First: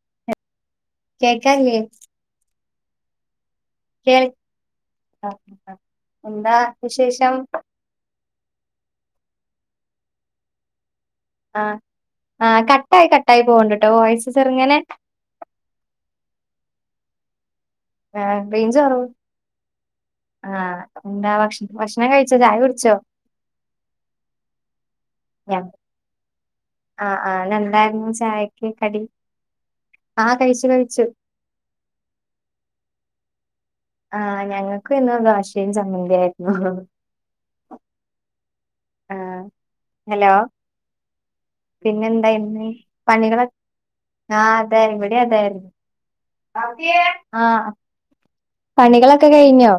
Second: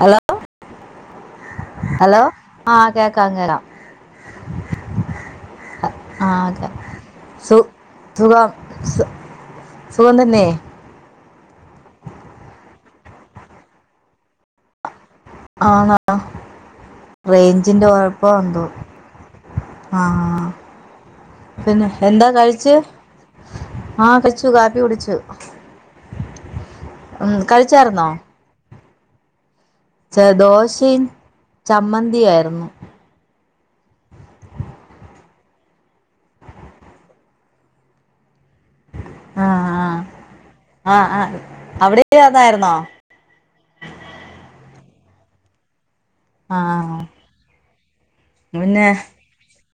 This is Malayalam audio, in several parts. ഹലോ കേക്കാൻലേ ഹലോ ആഹ് കേക്കാം കേക്കാം കേൾ ആ എന്താ ഓക്കെ വിശേഷം സു സുഖം സു സുഖംതന്നേ ആഹ് ആഹ് കട്ടായ് കട്ടായ് പോവ്ണ്ട്ട്ടോ വാേയ്സ് ചെർങ്ങെനെ ആണാ റെയ്ഞ്ചിന്റെ കൊഴപ്പാ എന്തോ റേഞ്ച് കുറവ് ആഹ് ആ എന്താ ഭക്ഷ പിന്നെ ഭക്ഷണം എന്താ കഴിച്ചോ ചായ കഴിച്ചേ കുടിച്ചോ ആഹ് കയ്ച്ചു കാപ്പി കുടിച്ചു ആഹ് ഉം, ആഹ് കഴിച്ചായിരുന്നോ ഇന്നെന്തായ്ര്ന്നു ചായക്ക് കടി ചെ ആ കഴിച്ചു ദോഷിം കഴിച്ചു ചമ്മന്ത്യായിര്ന്നു ആ ഞങ്ങക്കും ഇന്ന് ദോഷയും ചമ്മന്ത്യായിര്ന്നു ആ ഹലോ ആ ആ അവിടേം പിന്നെന്തായിരുന്നു അതായിര്ന്നോ പണികളൊ ആ അതെ ഇവടിം അതായിര്ന്നു ആ ആ പിന്നെ പണികളൊക്കെ കഴിഞ്ഞോ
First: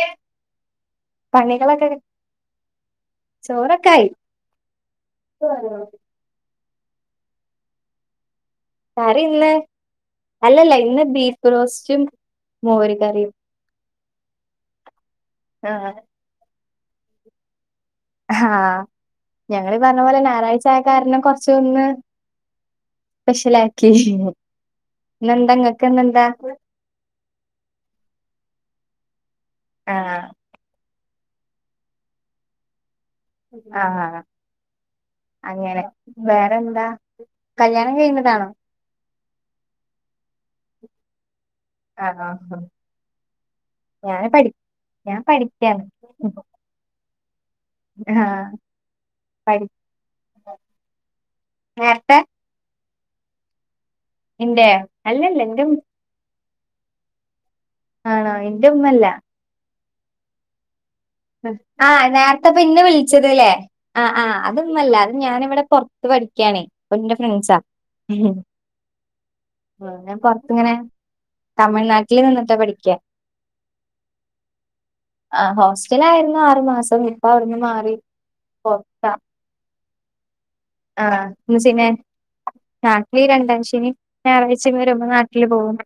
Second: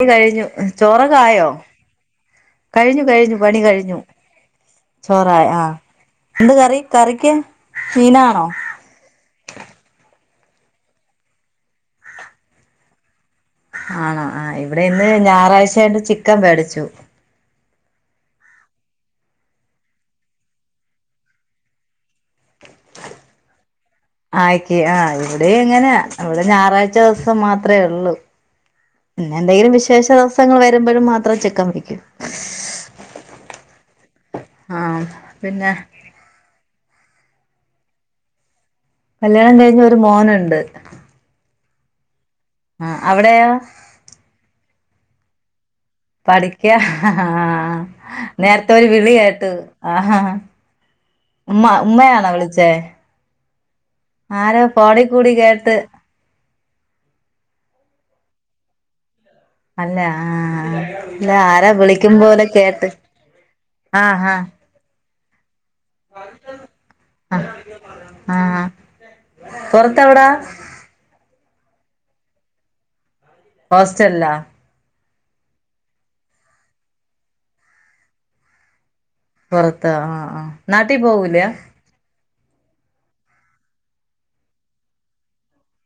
പണി കഴിഞ്ഞു ചോറൊക്കെ ആയോ പണികളൊക്കെ കഴിഞ്ഞു കഴിഞ്ഞു പണി കഴിഞ്ഞു ചോറൊക്കായി ചോറാ ആ എന്ത് കറി കറിക്ക് മീനാണോ കറി ഇന്ന് അല്ലല്ല ഇന്ന് ബീഫ് റോസ്റ്റും മോര് കറിം ആണോ ആ ഇവടെ ഇന്ന് ആഹ് ഞാറാഴ്ചായോണ്ട് ചിക്കൻ വേടിച്ചു ആ ഞങ്ങളീ പർഞ്ഞ പോലെ ഞാറാഴ്ച്ചായ കാരണം കൊർച്ചൊന്ന് സ്പെഷലായി ആയിക്കി ആ ഇവടേം ഇങ്ങനെ ഇന്നെന്താ ഇവടെ ഞായറാഴ്ച ദിവസം മാത്രെ ഉള്ളു പിന്നെന്തെങ്കിലും വിശേഷ ആഹ് ദിവസങ്ങൾ വരുമ്പഴും മാത്രം ചിക്കൻ വേടിക്കും ആഹ ആഹ ആഹ് പിന്നെ അങ്ങനെ വേറെന്താ കല്യാണം കയ്ഞതാണോ കല്യാണം കഴിഞ്ഞു ഒരു മോനുണ്ട് ആ ആ ആ ആ അവിടെയോ ഞാന് പടി ഞാ പഠിക്ക്യാണ് പഠിക്ക ആ ആഹ് നേര്ത്തെ ഒരു വിളി കേട്ടു പഠി ഉമ്മ നേരത്തെ ഉമ്മയാണോ വിളി ച്ചേ ആരോ ഇന്റെ ഫോണി കൂടി അല്ലല്ല ഇന്റെ ഉം കേട്ട് ആണോ ഇന്റെ മ്മല്ല അല്ല ആ ആ ആ നേര്ത്തെപ്പിന്നെ വിൾച്ചത് ലെ ആ ആ ആഹ് അത് മ്മല്ല അത് ഞാനിവടെ പൊർ ത്ത് പഠിക്കാണേ ഓള് ന്റെ ആഹ് ഫ്രണ്ട്സാ ആ ആഹ് ആ ഞാൻ പൊറത്തെവിടാ പൊർത്ത്ങ്ങനെ തമിഴ്നാട്ടില് നിന്ന്ട്ടാ പഠിക്ക ഹോസ്റ്റല്ലോ ആ ഹോസ്റ്റലായിരുന്നു ആറു മാസം ഇപ്പവ്ട്ന്ന് മാറി പൊർത്താ പൊറത്ത് ആ ആ നാട്ടി പോവൂല നാട്ട്ലീ രണ്ടാശെനിം ഞായറാഴ്ച വെരുമ്പോ നാട്ടില് പോവും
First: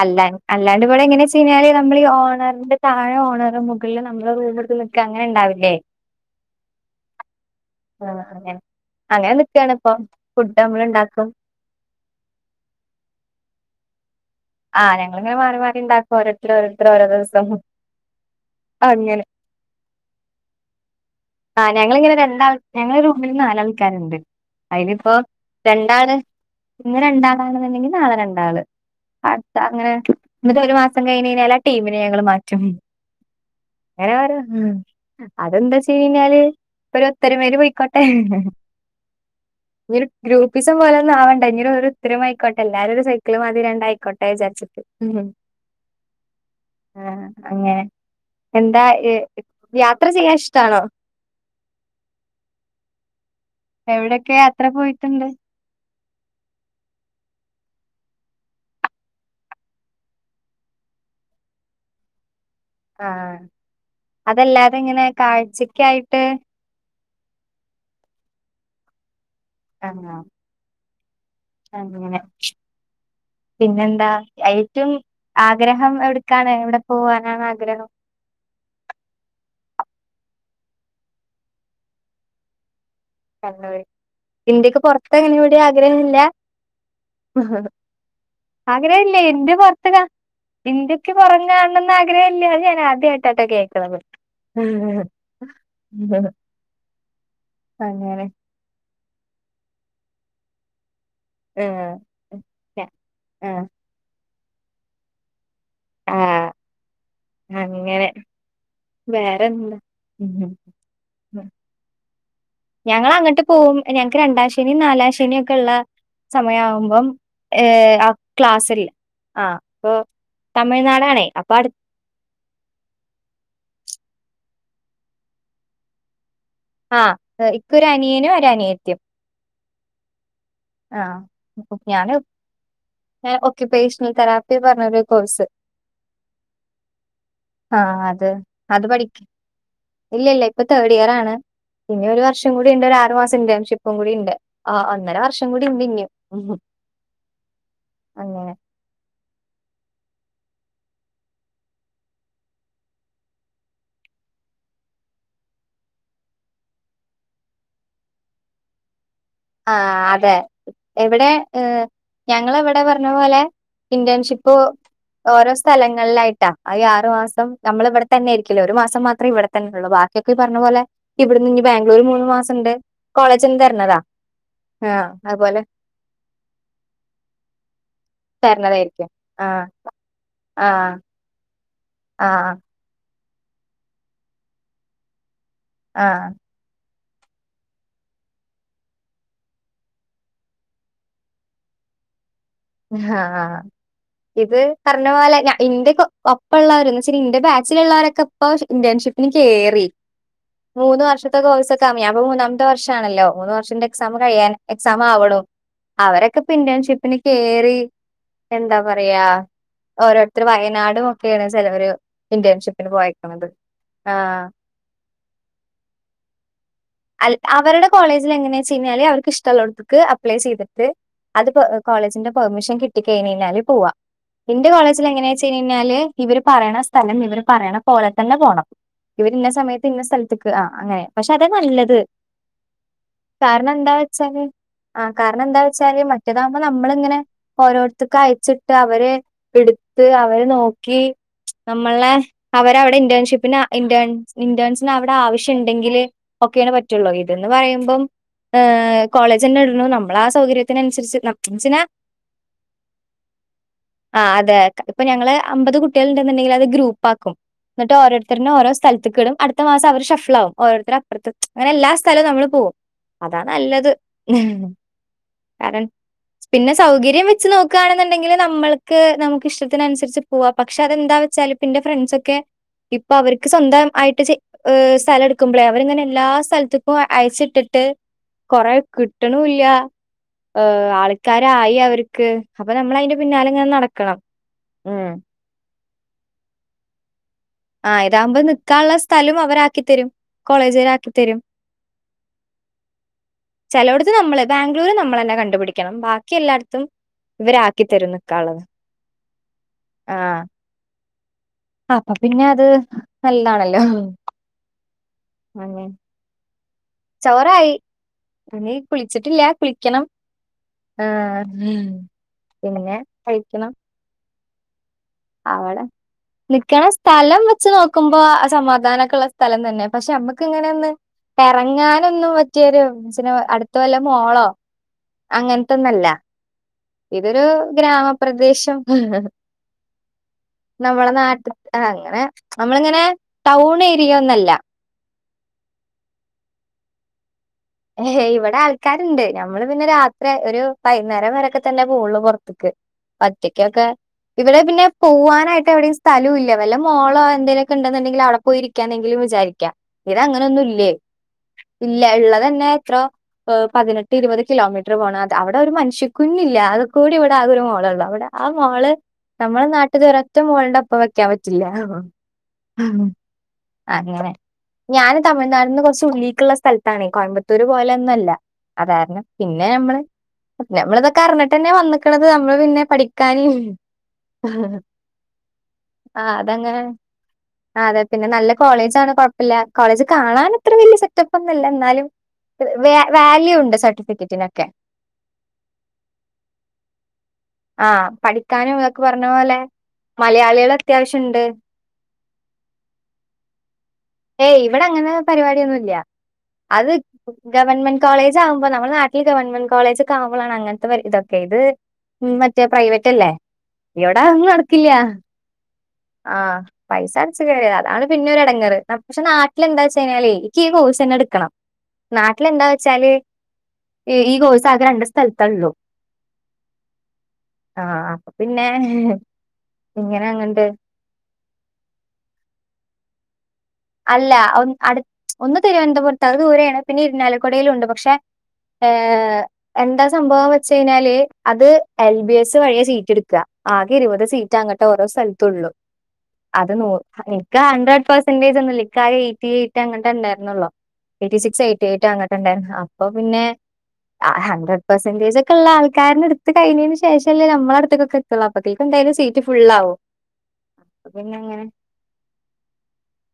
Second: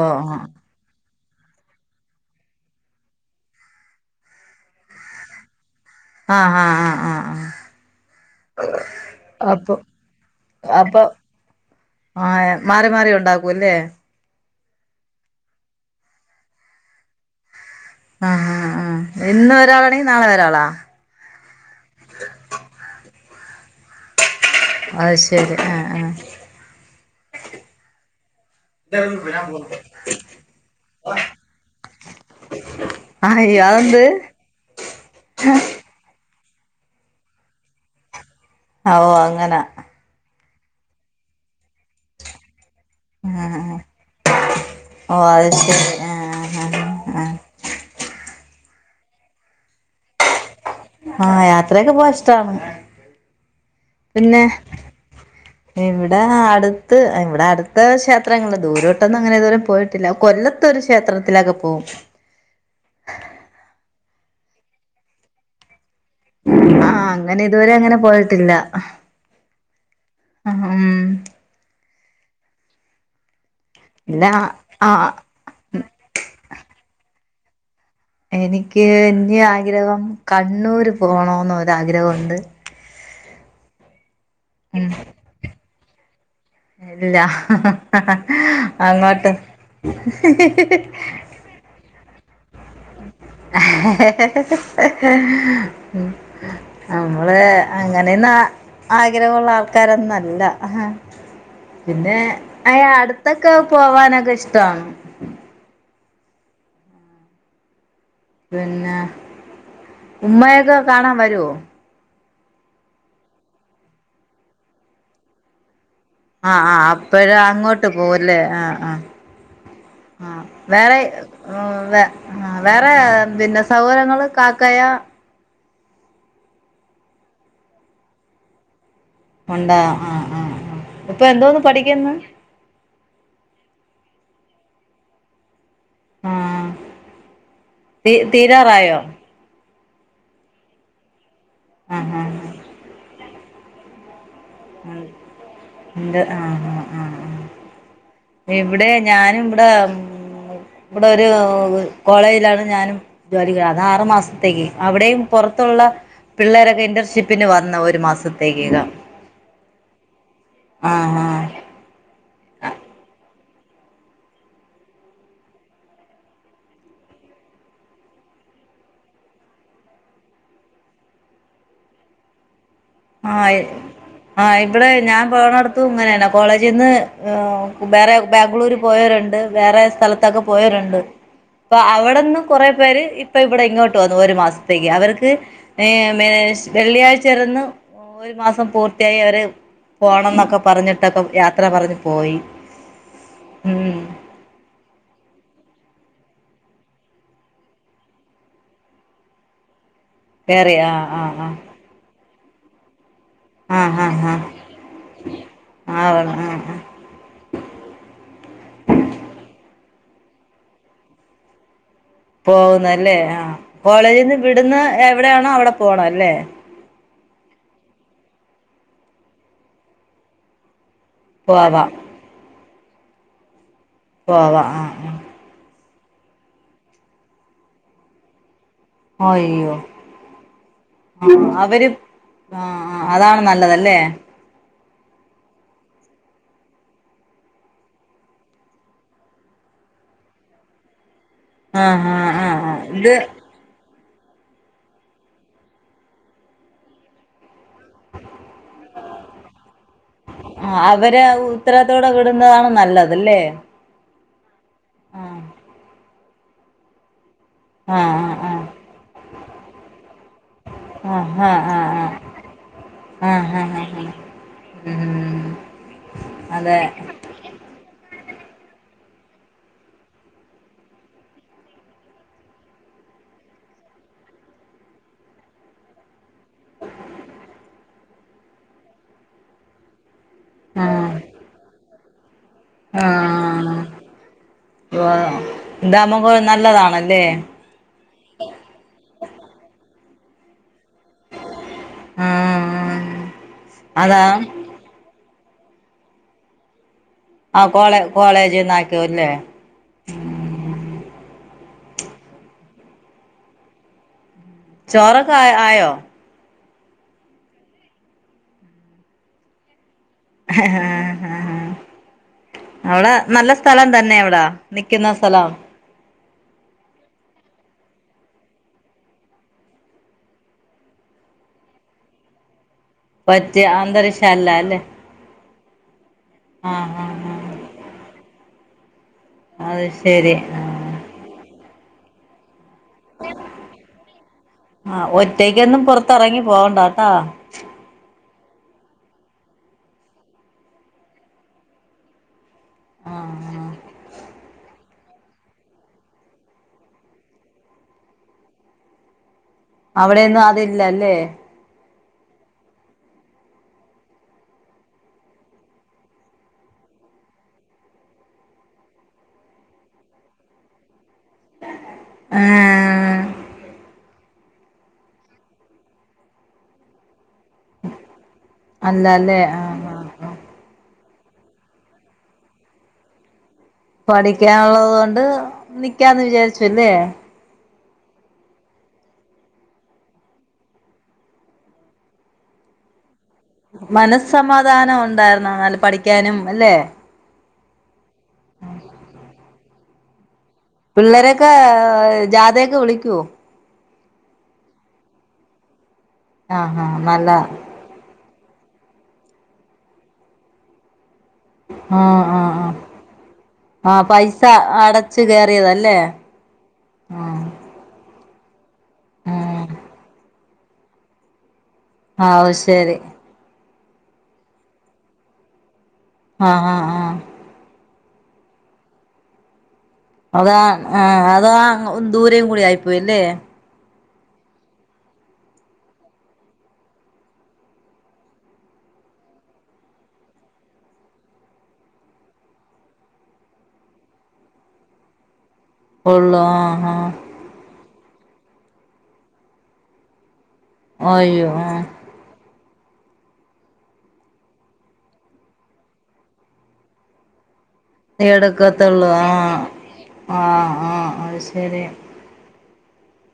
ഓ അല്ലാ അല്ല ആഹ് അല്ലാണ്ട് ഇവടെ എങ്ങനെച്ചയ്ഞാല് നമ്മളീ ഓണറിന്റെ താഴെ ഓണറും മുകളിൽ നമ്മള് റൂമ്ട്ത്ത് നിക്ക അങ്ങനെണ്ടാവില്ലേ ആഹ് ആഹ് ആഹ് ആഹ് ആഹ അങ്ങനെ നിക്കാണ് പ്പം ഫുഡ് നമ്മള്ണ്ടാക്കും ആ മാറി മാറി ഉണ്ടാക്കൂല്ലേ ആ ഞങ്ങള്ങ്ങനെ മാറി മാറി ണ്ടാക്കും ഓരോരുത്തരോരോ ര്ത്തരോരോ ദിവസം ആ ആ അങ്ങനെ ഇന്നൊരാളാണെങ്കി നാളെ ഒരാളൊ ആ ഞങ്ങളിങ്ങനെ രണ്ടാൾ ഞങ്ങളെ റൂമില് നാലാൾക്കാര്ണ്ട് അത് അയ്നിപ്പോ ശരി ആഹ് ആഹ് രണ്ടാണ് ഇന്ന് രണ്ടാളാണെന്നുണ്ടെങ്കി നാളെ രണ്ടാള് അട്ത്ത അങ്ങനെ ന്ന്ട്ടൊരു മാസം കയ്ഞ്ഞയ്ഞ്ഞാല് ആ ടീമിനെ ഞങ്ങള് മാറ്റും ആഹ് അയ്യോ അതെന്ത് അങ്ങനെ വരാ ഉം അതെന്താ ച ച്ചയ്ഞാല് ഒരു ഒത്തരമേല് പൊയ്ക്കോട്ടെ ആവൂ അങ്ങനെ ഇനിയൊരു ഗ്രൂപ്പിസം പോലൊന്നും ആവണ്ടാ ഇഞ്ഞ് ഒരു ഒത്തൊരുമ ആയിക്കോട്ടെ എല്ലാരും ഒരു സൈക്കിള് മതി രണ്ടായിക്കോട്ടെ വിചാരിച്ചിട്ട് ഓ ഉം അത് ശരി ആഹ് ആഹ് അങ്ങനെ എന്താ യെ യാത്ര ചെയ്യാൻ ഇഷ്ട്ടണോ? ആഹ് യാത്രയൊക്കെ പോവാ ഇഷ്ട്ടാണ് എവിടെക്കെ യാത്ര പോയിട്ടുണ്ട് ഇവിടെ അടുത്ത് ഇവിടെ അടുത്ത ക്ഷേത്രങ്ങൾ ദൂരോട്ടൊന്നും അങ്ങനെ ഇരുവരെ പോയിട്ടില്ലാ കൊല്ലത് ത്തൊരു ക്ഷേത്രത്തിലൊക്കെ പോവും ആഹ് അതല്ലാതെ ഇങ്ങനെ കാഴ്ചയ്ക്കായിട്ട് ആഹ് അങ്ങനെ ഇതുവരെ അങ്ങനെ പോയിട്ടില്ലാ ആഹ് ആഹ് ഉം അങ്ങനെ പിന്നെന്താ ഇല്ല ഏറ്റും ആഹ് ആഗ്രഹം എവിടുക്കാണ് എവിടെ പോവാനാണ് ആഗ്രഹം എനിക്ക് ഇന്നി ആഗ്രഹം കണ്ണൂര് പോണോന്ന് ഒരാഗ്രഹൊണ്ട് കണ്ണൂര് ഇന്ത്യക്ക് പൊറത്ത് അങ്ങനെ എവിടേം ആഗ്രഹല്ലാ? ഇല്ല ആഗ്രഹല്ല്യാ അങ്ങോട്ട് ഇൻ്റെ പൊറത്ത്താ ഇന്ത്യക്ക് പൊറം കാണണെന്ന് ആഗ്രഹല്ല്യാ അത് ഞാൻ ആദ്യായിട്ടാട്ടോ കേക്കണത് നമ്മള് അങ്ങനെ അങ്ങനെയൊന്നും ആഗ്രഹവൊള്ള ആൾക്കാരൊന്നു അല്ലാ ആഹ് പിന്നെ അയ്ന് അടുത്തൊക്കെ ആഹ് പോവാനൊക്കെ ഇഷ്ട്ടവാണ് ആഹ് അങ്ങനെ പിന്നെ വേറെന്താ ഉമ്മയൊക്കെ കാണാൻ വരോ ഞങ്ങള് അങ്ങട്ട് പോവും ഞങ്ങക്ക് രണ്ടാം ശനിം നാലാം ശനിയൊക്കെള്ള ആഹ് ആഹ് അപ്പഴ് അങ്ങോട്ട് ആ പോവല്ലേ ആഹ് ക്ലാസ്സില്ല ആഹ് ആഹ് അപ്പൊ ആഹ് വേറെ തമിഴ്നാടാണേ അപ്പൊ അടു ഉം വേ ആഹ് വേറെ പിന്നെ സഹോദരങ്ങള് കാക്കയാ ആഹ് ഇക്കൊരു അനിയനും ഒരു അനിയത്തിം ഒണ്ടോ ആഹ് ആഹ് ആഹ് ഇപ്പൊ എന്തോന്ന് പഠിക്കുന്ന് ഞാന് ഞാൻ ഒക്ക്യുപ്പേഷണൽ തെറാപ്പി പറഞ്ഞൊരു കോഴ്സ് ആഹ് ആഹ് തീ അത് അത് തീരാറായോ പഠിക്ക് ഇല്ല ഇല്ല ഇപ്പം തേർഡ് ഇയർ ആണ് ഇനി ആഹ് ഒരു ആഹ് വർഷം കൂടി ഇണ്ട് ഒരു ആറു മാസം ഇന്റേൺഷിപ്പും കൂടി ഇണ്ട് അത് ഇണ്ട് ആഹ് ആഹ് ആഹ് അങ്ങനെ എവിടെ ഞാനും ഇവടെ ഇവടെ ഒരു കോളേജിലാണ് ഞാനും ജോലിക്കാ അത് ആറു മാസത്തേക്ക് അവിടെയും പൊറത്തൊള്ള പിള്ളേരൊക്കെ ഇന്റർഷിപ്പിന് വന്നാ ഒരു മാസത്തേക്കകം ആഹ് അതെ ആഹ് എവിടെ ആഹ് ഏഹ് ഞങ്ങള് ഇവടെ പറഞ്ഞ പോലെ ഇന്റേൺഷിപ്പ് ഓരോ സ്ഥലങ്ങളിലായിട്ടാ അത് ആറുമാസം നമ്മൾ ഇവിടെ തന്നെ ആയിരിക്കില്ലേ ഒരു മാസം മാത്രം ഇവിടെ തന്നെ ഉള്ളു ബാക്കി ഒക്കെ ഈ പറഞ്ഞ പോലെ ഇവിടുന്ന് ഇഞ്ഞ് ബാംഗ്ലൂര് മൂന്ന് മാസണ്ട് കോളേജ്ന്ന് ആഹ് തരണതാ ആഹ് ഇവടെ ഞാൻ പോണോട്ത്തും ഇങ്ങനേണ് കോളേജിന്ന് ഏഹ് വേറെ ബാംഗ്ലൂര് തരണതായിരിക്കും പോയോരുണ്ട് ആഹ് വേറെ സ്ഥലത്തൊക്കെ ആഹ് പോയോരുണ്ട് അപ്പം അവടെന്ന് ആഹ് കൊറെ പേര് ഇപ്പ ഇവിടെ ഇങ്ങോട്ട് വന്നു ഒരു മാസത്തേയ്ക്ക് അവർക്ക് ഏഹ് ആഹ് മേ ശ് വെള്ളിയാഴ്ച്ചാരുന്നു ഒരു മാസം പൂർത്തിയായി അവര് പോണന്നൊക്കെ പറഞ്ഞിട്ടൊക്കെ യാത്ര പറഞ്ഞ് പോയി ആഹ് ആഹ് ഉം ഇത് പറഞ്ഞ പോലെ ഞാ ഇന്റെക്കെ ഒപ്പള്ളവര് ഇന്നെച്ചാ ഇന്റെ ബാച്ചില്ള്ളവരൊക്കെ ഇപ്പൊ ഇന്റേൺഷിപ്പിന് കയറി കേറി മൂന്ന് ആഹ് വർഷത്തെ ആഹ് കോഴ്സ് തമിയാവുമ്പോ മൂന്നാമത്തെ വർഷാണല്ലോ മൂന്ന് വർഷന്റെ ആഹ് ആഹ് എക്സാമ് കഴിയാൻ ആഹ് എക്സാമാവ്ണു ആഹ് അവരൊക്ക ആഹ് ആഹ് പിന്നെ ആഹ് ഷെഫിനി കേറി എന്താ പറയാ ഓരോരുത്തര് വയനാടു ഒക്കെയാണ് ചെലവര് ഇന്റേൺഷിപ്പിന് പോകുന്നല്ലേ ആ പോയേക്കണത് കോളേജിന്ന് ആഹ് വിടുന്ന എവിടെയാണോ അവിടെ പോണം അല്ലേ. അ അവടെ കോളേജിൽ എങ്ങനെയാ വെച് കഴിഞ്ഞല് അവക്ക് ഇഷ്ടഉള്ളടുത്തക്ക് അപ്ലൈ ചെയ്തി ത് അത് പോവാം കോളേജിന്റെ പെർമിഷൻ കിട്ടി കഴിഞ്ഞഴിഞ്ഞാല് പോവാ പോവാ ഇന്റെ ആ കോളേജിൽ എങ്ങനെയ തിരിഞ്ഞാല് ഇവര് പറയണ സ്ഥലം ഇവര് പറയണ പോലെ തന്നെ പോണം. ആ ഇവർ ഇന്ന അയ്യോ സമയത്ത് ഇന്ന സ്ഥലത്തക്ക് ആ അങ്ങനെ ആ പക്ഷെ അതാ അവര് നല്ലത്. ത് ആ ആ അതാണ് കാരണം എന്താ നല്ലതല്ലേ വെച്ചാല് ആഹ കാരണം എന്താ വെച്ചാല് മറ്റേതാകുമ്പോൾ നമ്മളിങ്ങനെ ഓരോരുത്തർക്ക്‌ അയച്ചിട്ട് അവരെ എടുത്ത് അവരെ നോക്കി. ആ നമ്മളെ ആ ആ ആ അവര അവിടെ ഇത് ഇന്റേൺഷിപ്പിനാ ഇന്റേൺ ഇന്റേൺസിന് അവിടെ ആവശ്യം ഉണ്ടെങ്കില് ഒക്കെയാണ്‌ പ ഇതന്ന് പറയുമ്പോ ഏ കോളേജ് തന്നെ ഇ [unintelligible] ആ അവര് ആ ഉത്തരവാതത്തോടെ വിടുന്നതാണ് നല്ലത്. ഇല്ലേ ആ അതെ ക ഇപ്പൊ ഞങ്ങള് അമ്പത് കുട്ടികള് ഉണ്ടെന്നുണ്ടെങ്കില് അത് ഗ്രൂപ്പാക്കും. എന്നിട്ട് ആ ആ ഓരോരുത്തരനെ ആ ഓരോ സ്ഥലത്തക്ക് ഇടും അടുത്ത മാസം അവര് ഷഫ്ലാവും. ഓരോരുത്തർ ആ അപ്പുറത്ത്ം ആ അങ്ങനെ എല്ലാ സ്ഥലവും നമ്മള് പോവും ആ ആ അതാ ആ ആ നല്ലത്. ഉം കാരണം പിന്നെ അതെ സൗകരൃ. കാര്യം വെച്ച് നോക്കുവാണുന്നുണ്ടെങ്കിൽ നമ്മൾക്ക് നമുക്ക് ഇഷ്ടത്തിനുസരിച്ച് പോവാം പക്ഷെ അതെന്താ വെച്ചാലും എന്റെ ഫ്രണ്ട്സ് ഒക്കെ ഇപ്പൊ അവർക്ക് സ്വന്തം ആയിട്ട് ചെ സ്ഥല എടുക്കുമ്പളെ അവര്ങ്ങനെ എല്ലാ സ് സ്ഥലത്തക്കു അയച്ചിട്ടിട്ട് കൊറെ കിട്ടണൂല. ഏ ആ ആൾക്കാരായി അവരക്ക് അപ്പ ആ നമ്മളതിന്റെ പിന്നാലെ ഇങ്ങനെ നടക്കണം ഉം ഇതാവുമ്പോ കുറെ നല്ലതാണല്ലേ ആഹ് ഇതാവുമ്പോൾ നിക്കാനുള്ള സ്ഥലം അവരാക്കി തരും കോളേജിലാകും. തരും ആ ചെലോടുത്ത് അതാ നമ്മള് ബാങ്ക് ദൂരം നമ്മള്ന്നെ കണ്ടുപിടിക്കണം ബാക്കി എല്ലായിടത്തും ആ ഇവരാക്കി കോളേ തരും നിക്കായുള്ളത്. കോളേജിന്നാക്കിയല്ലേ ആഹ് ആഹ് അപ്പൊ പിന്നെ അത് നല്ലാണല്ലോ. ചോറൊക്കെ ആയോ ചോറായി ഇനി കുളിച്ചിട്ടില്ല കുളിക്കണം. ആ ആ ആഹ് പിന്നെ അവിടെ നല്ല കഴിക്കണം സ്ഥലം തന്നെ അവിട നിക്കുന്ന സ്ഥലം അവടെ നിക്കണം സ്ഥലം വെച്ച് നോക്കുമ്പോ സമാധാനംഒക്കെ ഉള്ള സ്ഥലം തന്നെ പക്ഷെ നമ്മക്ക് ഇങ്ങനെയൊന്ന്. ഇറങ്ങാനൊന്നു പറ്റിയരു അച്ഛന് പറ്റിയ അടുത്ത വല്ല അന്തരീക്ഷം മോളോ അല്ല അല്ലേ അങ്ങനത്തൊന്നല്ല ആഹ് ആഹ് ഇതൊരു ആഹ് ഗ്രാമപ്രദേശം. ഹ് അത് ശരി ആഹ് നമ്മളെ നാട്ടിക്ക്‌ അങ്ങനെ നമ്മളിങ്ങനെ ടൗണ് ഏരിയ ഒന്നുല്ല ആഹ ഒറ്റയ്ക്കൊന്നും പൊറത്തിറങ്ങി പോകണ്ടാട്ടോ ഹേ ഇവിടെ ആൾക്കാരുണ്ട് നമ്മള് പിന്നെ രാത്രി ഒരു വൈകുന്നേരം വരൊക്കെ തന്നെ മോളില് പുറ ക്കെ ആഹ് ആഹ് ഒറ്റക്കൊക്കെ ഇവിടെ പിന്നെ പൂവാനായിട്ട് എവിടെയും സ്ഥലവുല്ല വല്ല മോളോ എന്തേലുക്കെ ഉണ്ടെന്നുണ്ടെങ്കിൽ അവിടെ പോയിരിക്കാന്നന്തെങ്കിലും വിചാരിക്കാം. അവിടെയൊന്നും ഇത്ങ്ങനെ ഒന്നുല്ലേ അതില്ലല്ലേ ഇല്ല ഉള്ളതന്നെ എത്രോ എ പതിനെട്ട് ഇരുപത് കിലോമീറ്റർ പോണം അത് അവിടെ ഒരു മനുഷ്യകുഞ്ഞില്ല ആകെ കൂടി ഇവിടെ ആക ഒരു മോള ഉള്ളു അവിടെ ആ മോള് നമ്മളെ നാട്ടില് ഒരൊറ്റ മോള്ട ഇപ്പ വെക്കാൻ പറ്റില്ല ആഹ് അങ്ങനെ ഞാന് തമിഴ്നാട്ടിന്ന് കുറച്ച് ഉള്ളിക്കുള്ള സ്ഥലത്താണെ കോയമ്പ തൊരു പോലെയൊന്നുല്ല അതാരണം അല്ലല്ലേ പിന്നെ ആഹ് നമ്മള് ആഹ് ആഹ് നമ്മള ഇതൊക്കെ അറിഞ്ഞിട്ട് തന്നെ വന്നേക്കണത് നമ്മള് പിന്നെ പഠിക്കാനും പഠിക്കാനുള്ളത് കൊണ്ട് നിക്കാന്ന് വിചാരിച്ചുല്ലേ ആഹ് അതെ പിന്നെ നല്ല കോളേജ് ആണ് കുഴപ്പില്ല കോളേജ് കാണാൻ അത്ര വലിയ സെറ്റപ്പ് ഒന്നുല്ല എന്നാലും വ വാല്യൂ ഉണ്ട് സർട്ടിഫിക്കറ്റിനൊക്കെ മനസ്സമാധാനം ഉണ്ടായിന്നോ എന്നല്ല പഠിക്കാനും അല്ലെ ആഹ് പഠിക്കാനും ഇതൊക്കെ പറഞ്ഞ പോലെ മലയാളിയളെ പിള്ളേരൊക്കെ ജാഥയൊക്കെ വിളിക്കുവോ ഏയ് ഇവിടെ അങ്ങനെ പരിപാടിയൊന്നുംല്ല ആഹ് അത് ആഹ് നല്ല ഗവൺമെന്റ് കോളജ ആകുമ്പോ നമ്മ നാട്ടിൽ ഗവൺമെൻ കോളജക്കെ ആകുമ്പോ ആാണ് അങ്ങത്തെ ഒരു ഇതക്കെ ഇത് ആഹ് ഉം ആഹ് മറ്റേ ആഹ് പ്രൈവറ്റ് അല്ലേ ഇവിടൊന്നും അതൊന്നും നടക്കില്ല കയറിയതല്ലേ ആഹ് പൈസ അടച്ച് കയിയ അതാണ് പിന്നെ ഒരു എടങ്ങറ് പക്ഷെ ആഹ് നാട്ടിലെന്താ വെച്ച കഴിഞ്ഞാല് എനിക്ക് ഈ കോഴ്സ്ന്നെ എടുക്കണം ആഹ് അത് നാട്ടിലെന്താ ശരി വെച്ചാല് ഈ കോഴ്സ് ആകെ രണ്ട് സ്ഥലത്തള്ളൂ ആഹ് ആഹ് ആഹ് ആഹ് അപ്പോ പിന്നെ ഇങ്ങനെ അതാ അങ്ങണ്ട് ആഹ് അതാ ദൂരേയും കൂടി ആയിപ്പോയില്ലേ അല്ല അടു ഒന്ന് തിരുവനന്തപുരത്ത് അ ദൂരെയാണ് പിന്നെ ഇരുന്നാലക്കുടയിലുണ്ട് പക്ഷെ ഏഹ് എന്താ സംഭവന്ന് വെച്ച കഴിഞ്ഞാല് അത് എൽ ബി എസ് വഴിയ സീറ്റ് എടുക്ക ആകെ ഇരുപത് സീറ്റ് അങ്ങട്ടെ ഓരോ സ്ഥലത്ത ഉള്ളു ഉള്ളൂ അത് ന ആഹ് ആഹ് നിക്ക ഹൺഡ്രഡ് പെർസന്റേജ് ഒന്നും ഇല്ല എയ്റ്റി എറ്റ് അങ്ങട്ട ഉണ്ടായിരുന്നുള്ളോ എയ്റ്റി അയ്യോ സിക്സ് ആഹ് എയ്റ്റി എയ്റ്റ് അങ്ങോട്ടുണ്ടായി അപ്പൊ പിന്നെ ആഹ് ഹൺഡ്രഡ് പെർസെന്റെജ ഒക്കെ ഉള്ള ആൾക്കാൻ എടുത്ത് കഴിഞ്ഞതി ശേഷമല്ലേ നമ്മള അടുത്തൊക്കെ എടക്കത്തള്ളൂ ആഹ് ആഹ് അപ്പൊ ആഹ് പിന്നെ അത് അങ്ങനെ ശരി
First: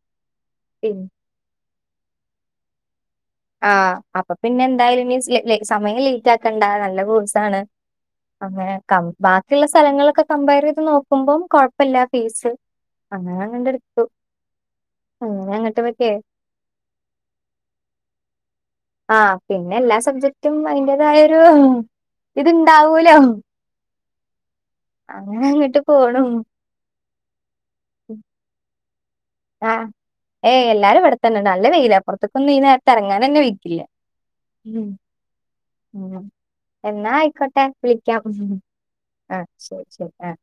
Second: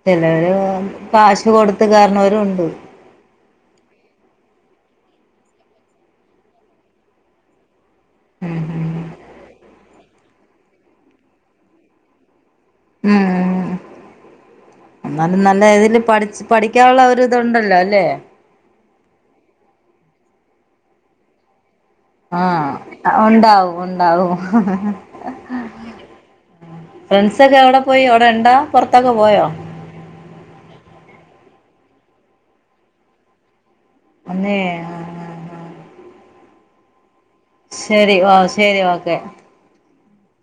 ചിലവര് പി കാശ് കൊടുത്ത് കേറുന്നവരും ഉണ്ട് ആഹ് അപ്പൊ പിന്നെ എന്തായാലും ഇ സമയം ലേറ്റ് ആക്കണ്ട നല്ല കോഴ്സണ് ഉം അങ്ങനെ ബാക്കിയുള്ള സ്ഥലങ്ങളൊക്കെ കമ്പയർ ചെയ്ത് നോക്കുമ്പോം കൊഴപ്പല്ല ഫീസ് ഉം അങ്ങനെ അങ്ങ ഉം എടുത്തു എന്നാലും അങ്ങന നല്ല അങ്ങട്ട് ഇതില് പക്ക പഠിച്ച് പഠിക്കാനുള്ള ഒരിത് ഉണ്ടല്ലോല്ലേ ആഹ് പിന്നെ എല്ലാ സബ്ജക്ടും അതിന്റെതായൊരു ഇത്ണ്ടാവൂലോ ആഹ് ഉണ്ടാവും ഉണ്ടാവും അങ്ങനെ അങ്ങട്ട് പോണു ഫ്രണ്ട്സ ഒക്കെ എവിടെ പോയി എവിടെ ഉണ്ടാ പുറത്തൊക്കെ പോയോ ഏഹ് എല്ലാരുംവിടെത്തന്നെ നല്ല വെയില പുറത്ത് ഒന്നും ഈ നേരത്ത് ഇറങ്ങാൻ തന്നെ വെയ്ക്കില്ല അന്നേ ന്നായിക്കോട്ടെ ശരി വിളിക്കാം ഓ ശരി ഓക്കെ ആഹ് ശരി ശരി ആഹ്